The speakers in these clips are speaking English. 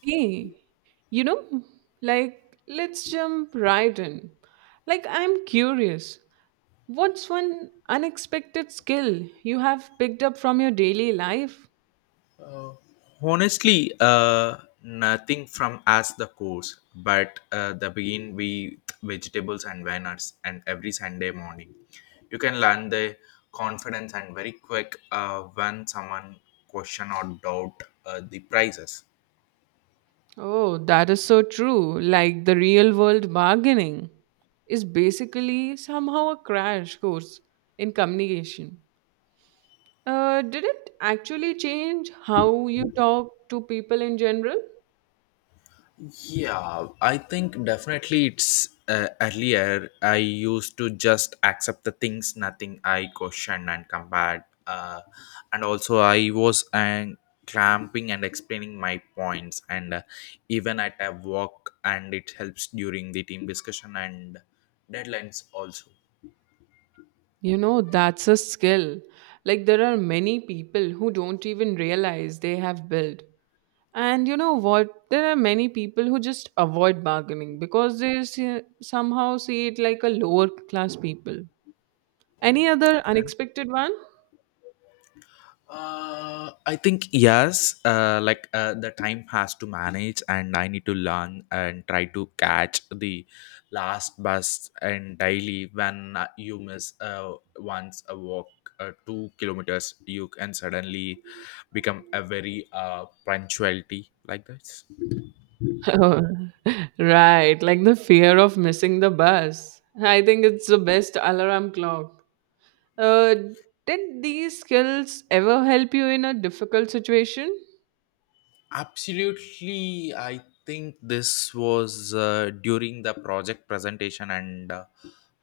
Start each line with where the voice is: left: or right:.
right: Hey, you know, like, let's jump right in. Like, I'm curious, what's one unexpected skill you have picked up from your daily life?
left: Honestly, uh, nothing from us the course, but the begin with vegetables and banners, and every Sunday morning, you can learn the confidence and very quick when someone question or doubt the prices.
right: Oh, that is so true. Like, the real world bargaining is basically somehow a crash course in communication. Did it actually change how you talk to people in general?
left: Yeah, I think definitely it's earlier. I used to just accept the things, nothing I questioned and compared. And also, I was clamping and explaining my points, and even at a walk, and it helps during the team discussion and deadlines also.
right: You know, that's a skill. Like, there are many people who don't even realize they have built. And you know what? There are many people who just avoid bargaining because they see, somehow see it like a lower class people. Any other
left: Okay?
right: unexpected one?
left: I think yes. Like the time has to manage, and I need to learn and try to catch the last bus and daily when you miss once a walk. 2 kilometers you can suddenly become a very punctuality like that.
right: Oh, right, like the fear of missing the bus. I think it's the best alarm clock. Uh, did these skills ever help you in a difficult situation?
left: Absolutely, I think this was during the project presentation, and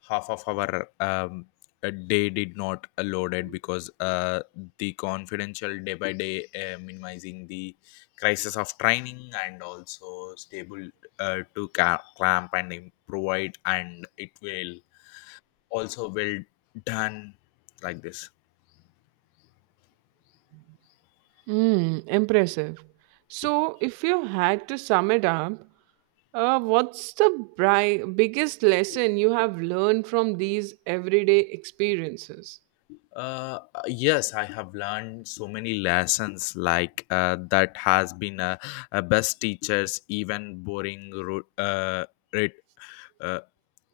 left: half of our day did not load it because the confidential day by day minimizing the crisis of training and also stable to clamp and improvide, and it will also well done like this.
right: Mm, impressive. So, if you had to sum it up, what's the biggest lesson you have learned from these everyday experiences?
left: uh yes, I have learned so many lessons like that has been best teachers even boring it, uh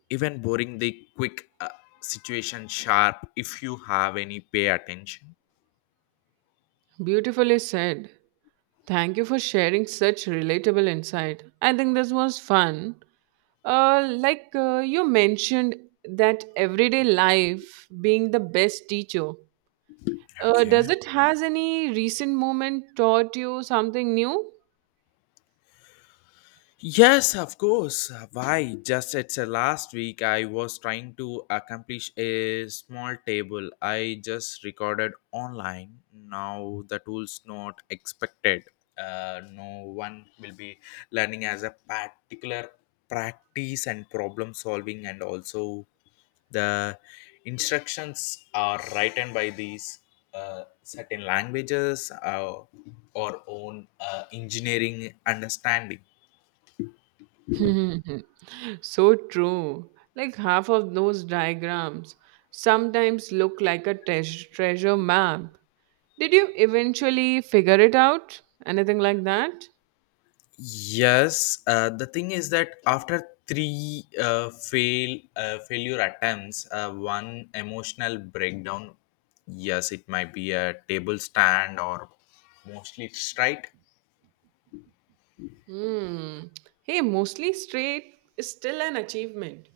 left: even boring the quick situation sharp if you have any pay attention.
right: Beautifully said. Thank you for sharing such relatable insight. I think this was fun. You mentioned that everyday life being the best teacher.
left: Okay.
right: Does it has any recent moment taught you something new?
left: Yes, of course. Why? Just it's last week I was trying to accomplish a small table I just recorded online. Now the tool's not expected. No one will be learning as a particular practice and problem solving and also the instructions are written by these certain languages or own engineering understanding.
right: So true. Like half of those diagrams sometimes look like a treasure map. Did you eventually figure it out? Anything like that?
left: Yes, the thing is that after three failure attempts, one emotional breakdown. Yes, it might be a table stand or mostly straight.
right: Hmm. Hey, mostly straight is still an achievement.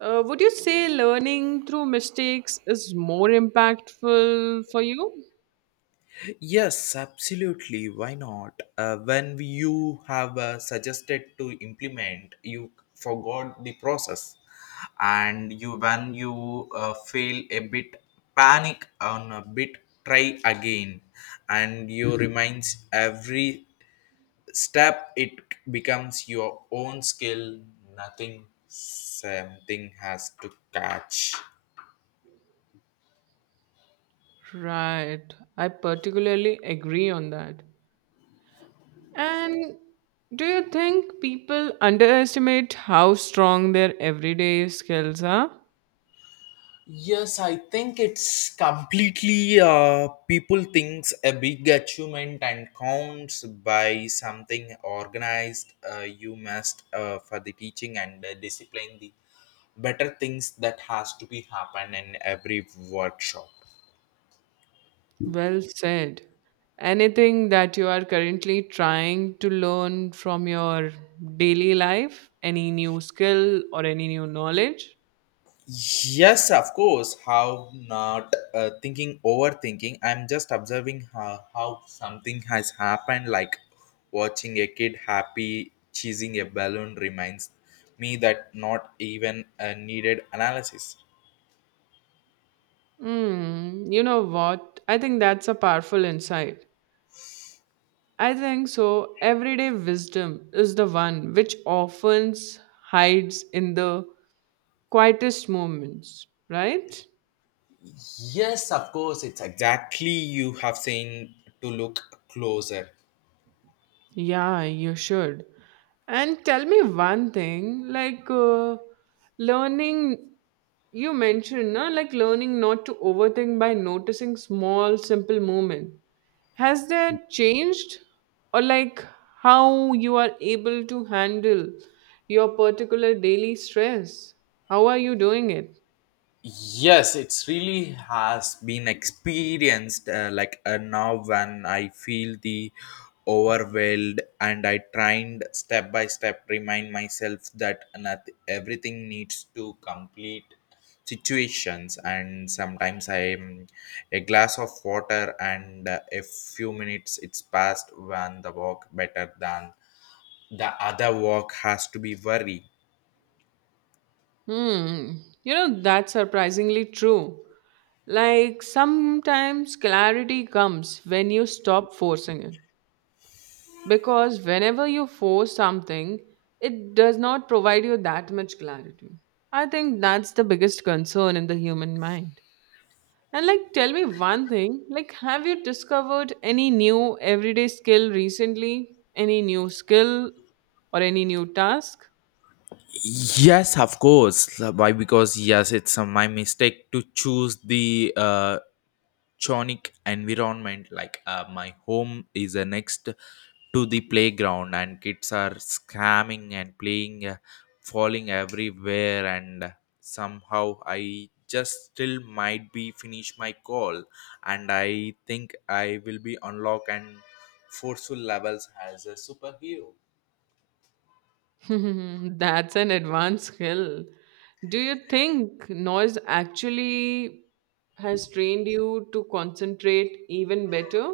right: Would you say learning through mistakes is more impactful for you?
left: Yes, absolutely. Why not? When you have suggested to implement, you forgot the process, and you when you fail a bit, panic on a bit, try again, and you reminds every step it becomes your own skill. Nothing, something has to catch.
right: Right. I particularly agree on that. And do you think people underestimate how strong their everyday skills are?
left: Yes, I think it's completely people thinks a big achievement and counts by something organized. You must for the teaching and discipline the better things that has to be happen in every workshop.
right: Well said. Anything that you are currently trying to learn from your daily life, any new skill or any new knowledge?
left: Yes, of course. How not thinking, overthinking. I'm just observing how something has happened, like watching a kid happy cheesing a balloon reminds me that not even a needed analysis.
right: Mm, you know what? I think that's a powerful insight. I think so. Everyday wisdom is the one which often hides in the quietest moments, right?
left: Yes, of course. It's exactly you have seen to look closer.
right: Yeah, you should. And tell me one thing, like, learning, you mentioned, na, like learning not to overthink by noticing small, simple movement. Has that changed? Or like how you are able to handle your particular daily stress? How are you doing it?
left: Yes, it's really has been experienced now when I feel the overwhelmed and I tried step by step remind myself that not everything needs to complete situations, and sometimes I am a glass of water and a few minutes it's passed when the walk better than the other walk has to be worry.
right: Hmm, you know, that's surprisingly true. Like sometimes clarity comes when you stop forcing it. Because whenever you force something, it does not provide you that much clarity. I think that's the biggest concern in the human mind. And like tell me one thing, like have you discovered any new everyday skill recently, any new skill or any new task?
left: Yes, of course. Why? Because yes, it's my mistake to choose the chonic environment. Like my home is next to the playground, and kids are scamming and playing, falling everywhere, and somehow I just still might be finish my call, and I think I will be unlocked and forceful levels as a superhero.
right: That's an advanced skill. Do you think noise actually has trained you to concentrate even better?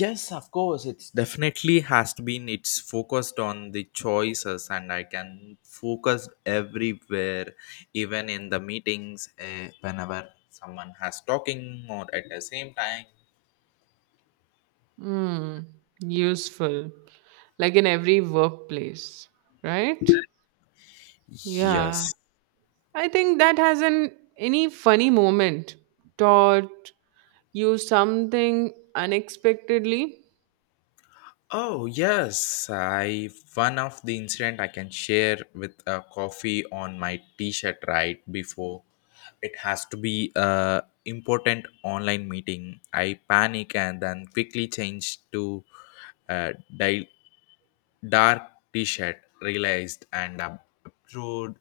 left: Yes, of course. It's definitely has to been. It's focused on the choices, and I can focus everywhere, even in the meetings, whenever someone has talking or at the same time.
right: Mm, useful. Like in every workplace, right? Yeah.
left: Yes.
right: I think that has an any funny moment taught you something unexpectedly.
left: Oh yes, I one of the incident I can share with a coffee on my t-shirt right before it has to be a important online meeting. I panic and then quickly change to a dark t-shirt realized and absurd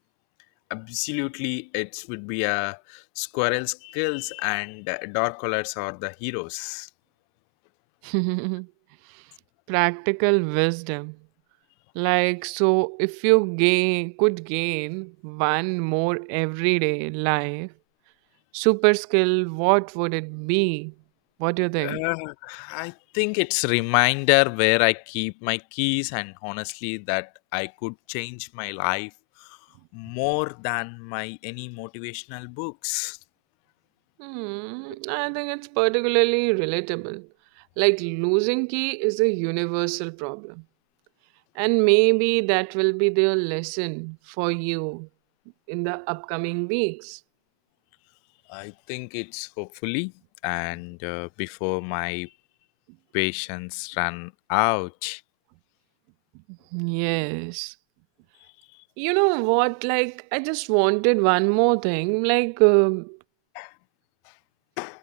left: absolutely it would be a squirrel skills and dark colors are the heroes.
right: Practical wisdom. Like so if you gain could gain one more everyday life super skill, what would it be? What do you think?
left: Uh, I think it's reminder where I keep my keys, and honestly, that I could change my life more than my any motivational books.
right: Hmm, I think it's particularly relatable. Like losing key is a universal problem. And maybe that will be the lesson for you in the upcoming weeks.
left: I think it's hopefully, and before my patience run out.
right: Yes. You know what? Like, I just wanted one more thing, like,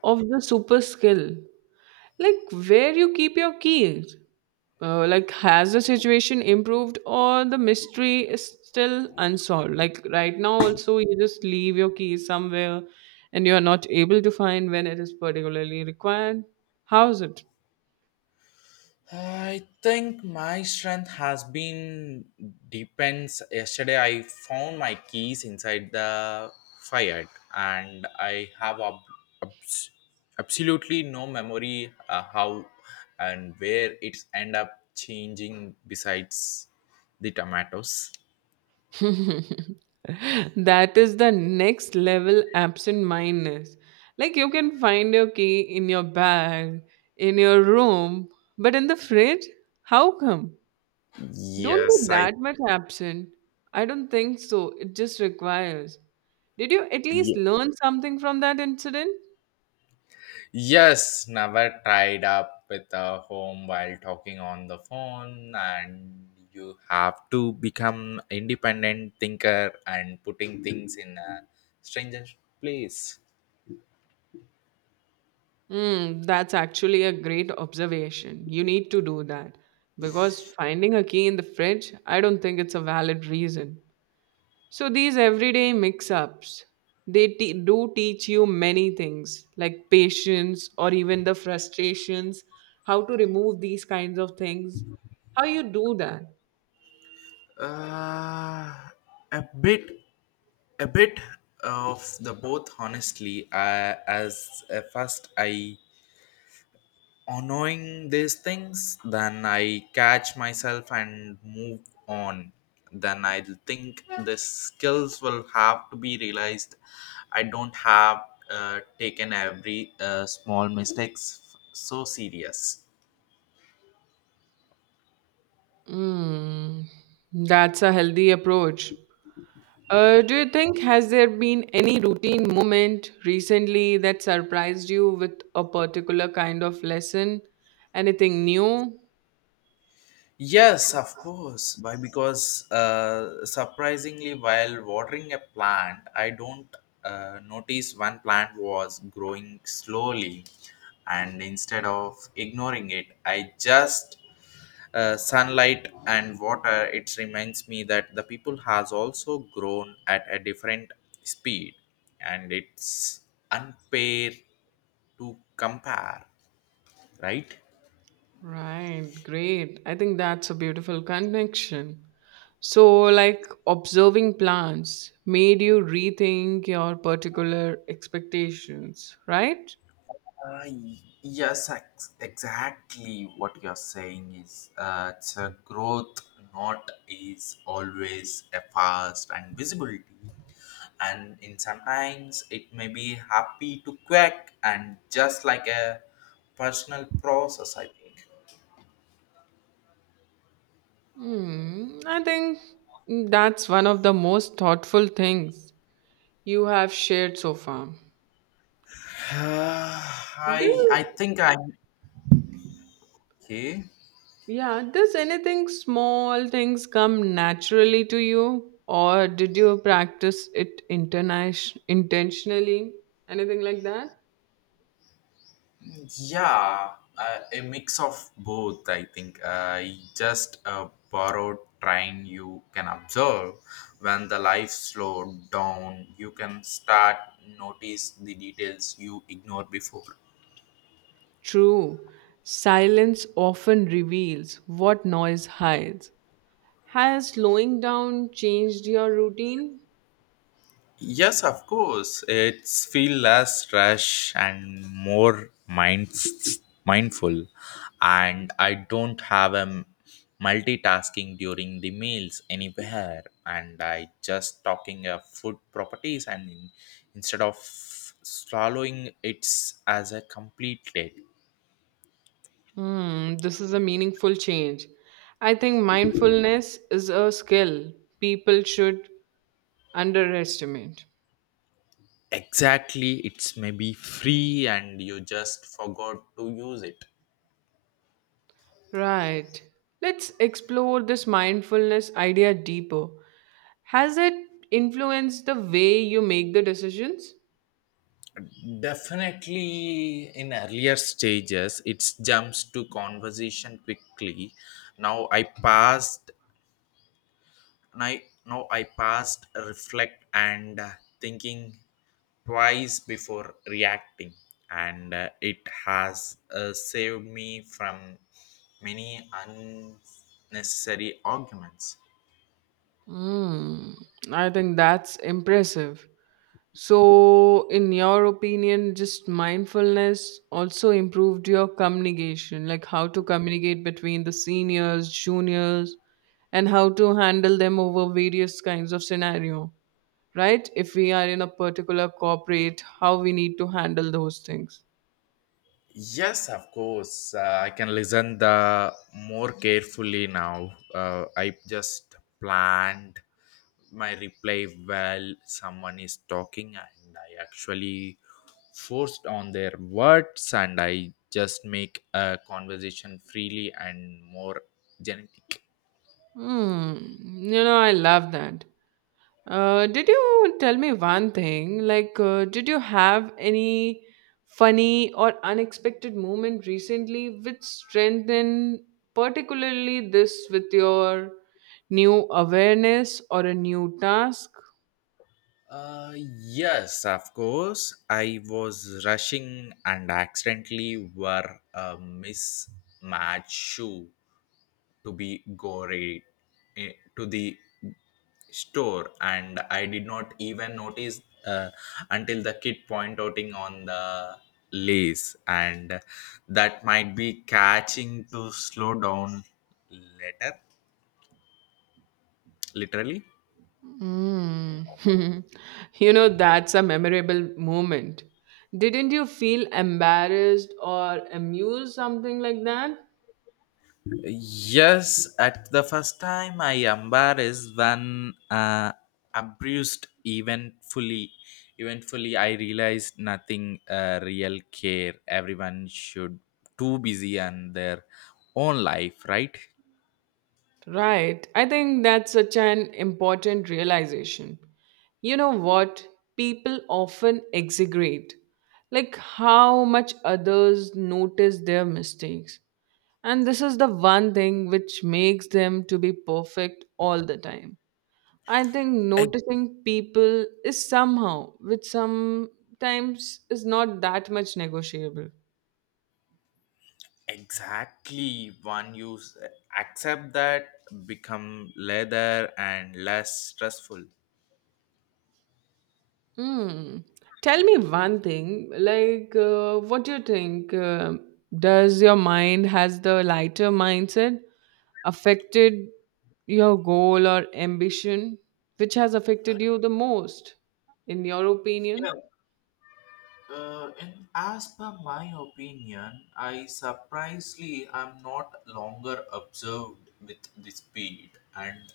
right: of the super skill. Like where you keep your keys? Like has the situation improved or the mystery is still unsolved? Like right now, also you just leave your keys somewhere, and you are not able to find when it is particularly required. How's it?
left: I think my strength has been depends. Yesterday, I found my keys inside the fire, and I have abs- absolutely no memory how and where it's end up changing besides the tomatoes.
right: That is the next level absent mindedness. Like you can find your key in your bag, in your room, but in the fridge, how come? Don't be
left: Yes, I.
right: that much absent. I don't think so. It just requires. Did you at least learn something from that incident?
left: Yes, never tied up with a home while talking on the phone, and you have to become independent thinker and putting things in a stranger place.
right: Hmm, that's actually a great observation. You need to do that because finding a key in the fridge, I don't think it's a valid reason. So these everyday mix-ups, they do teach you many things like patience or even the frustrations, how to remove these kinds of things, how you do that.
left: Uh, a bit, a bit of the both, honestly, as first I annoying these things, then I catch myself and move on, then I think the skills will have to be realized. I don't have taken every small mistakes so serious.
right: Mm, that's a healthy approach. Do you think has there been any routine moment recently that surprised you with a particular kind of lesson? Anything new?
left: Yes, of course. Why? Because surprisingly while watering a plant I don't notice one plant was growing slowly, and instead of ignoring it I just sunlight and water it reminds me that the people has also grown at a different speed, and it's unfair to compare, right?
right: Right, great. I think that's a beautiful connection. So, like observing plants made you rethink your particular expectations, right?
left: Uh, y- yes, exactly what you're saying is it's a growth, not is always a fast and visibility. And in sometimes it may be happy to quick and just like a personal process, I think.
right: Hmm, I think that's one of the most thoughtful things you have shared so far.
left: Uh,
right: Do,
left: I think I'm okay.
right: yeah, does anything small things come naturally to you, or did you practice it internation intentionally? Anything like that?
left: Yeah, a mix of both. I think I just borrowed train you can observe when the life slowed down. You can start notice the details you ignored before.
right: True. Silence often reveals what noise hides. Has slowing down changed your routine?
left: Yes, of course. It's feel less rush and more mindful. And I don't have a multitasking during the meals anywhere. And I just talking of food properties and instead of swallowing it's as a complete plate.
right: Hmm, this is a meaningful change. I think mindfulness is a skill people should underestimate.
left: Exactly, it's maybe free and you just forgot to use it.
right: Right. Let's explore this mindfulness idea deeper. Has it influenced the way you make the decisions?
left: Definitely, in earlier stages, it jumps to conversation quickly. Now I passed. Now I passed, reflect, and thinking twice before reacting, and it has saved me from many unnecessary arguments.
right: Hmm. I think that's impressive. So, in your opinion, just mindfulness also improved your communication, like how to communicate between the seniors, juniors, and how to handle them over various kinds of scenario, right? If we are in a particular corporate, how we need to handle those things.
left: Yes, of course. I can listen the more carefully now. I just planned my reply while someone is talking, and I actually forced on their words, and I just make a conversation freely and more genetic.
right: Hmm. You know, I love that. Did you tell me one thing? Like, did you have any funny or unexpected moment recently which strengthened particularly this with your new awareness or a new task?
left: Yes, of course. I was rushing and accidentally wore a mismatched shoe to be gory, to the store, and I did not even notice until the kid point outing on the lace, and that might be catching to slow down later literally.
right: Hmm. You know, that's a memorable moment. Didn't you feel embarrassed or amused, something like that?
left: Yes, at the first time I embarrassed when abused eventfully. Eventfully, I realized nothing real care. Everyone should too busy and their own life, right?
right: Right. I think that's such an important realization. You know what? People often exaggerate, like how much others notice their mistakes. And this is the one thing which makes them to be perfect all the time. I think
left: Ex-
right: noticing people is somehow, which sometimes is not that much negotiable.
left: Exactly. One you accept that become leather and less stressful.
right: Mm. Tell me one thing, like, what do you think? Does your mind has the lighter mindset affected your goal or ambition? Which has affected you the most, in your opinion?
left: And as per my opinion, I surprisingly am not longer observed with the speed, and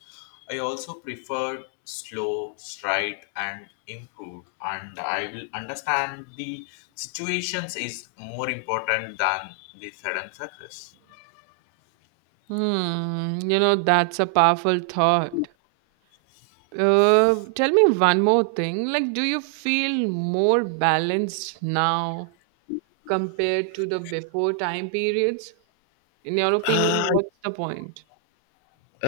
left: I also prefer slow, straight, and improved. And I will understand the situations is more important than the sudden success.
right: Hmm. You know, that's a powerful thought. Tell me one more thing. Like, do you feel more balanced now compared to the before time periods? In your opinion,
left: Uh,
right: what's the point?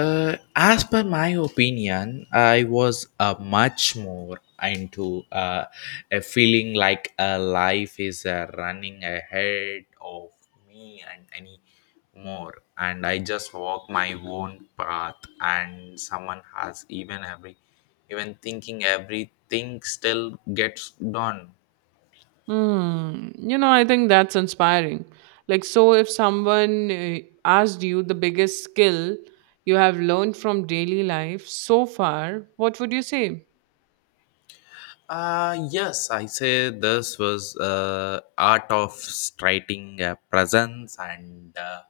left: as per my opinion, I was much more into a feeling like a life is running ahead of me and any more, and I just walk my own path, and someone has even every even thinking everything still gets done.
right: Hmm. You know, I think that's inspiring. Like, so if someone asked you the biggest skill you have learned from daily life so far, what would you say?
left: Yes, I say this was art of striking a presence, and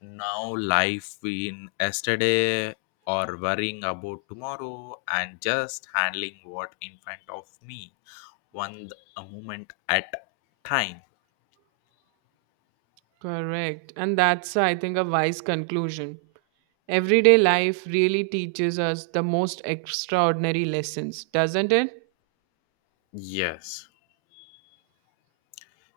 left: now life in yesterday or worrying about tomorrow and just handling what in front of me one a moment at time.
right: Correct. And that's, I think, a wise conclusion. Everyday life really teaches us the most extraordinary lessons, doesn't it?
left: Yes.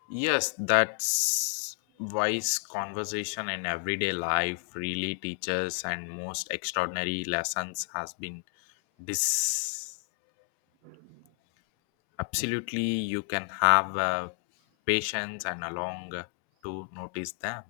left: Yes, that's wise conversation in everyday life really teaches and most extraordinary lessons has been this absolutely you can have patience and along to notice them.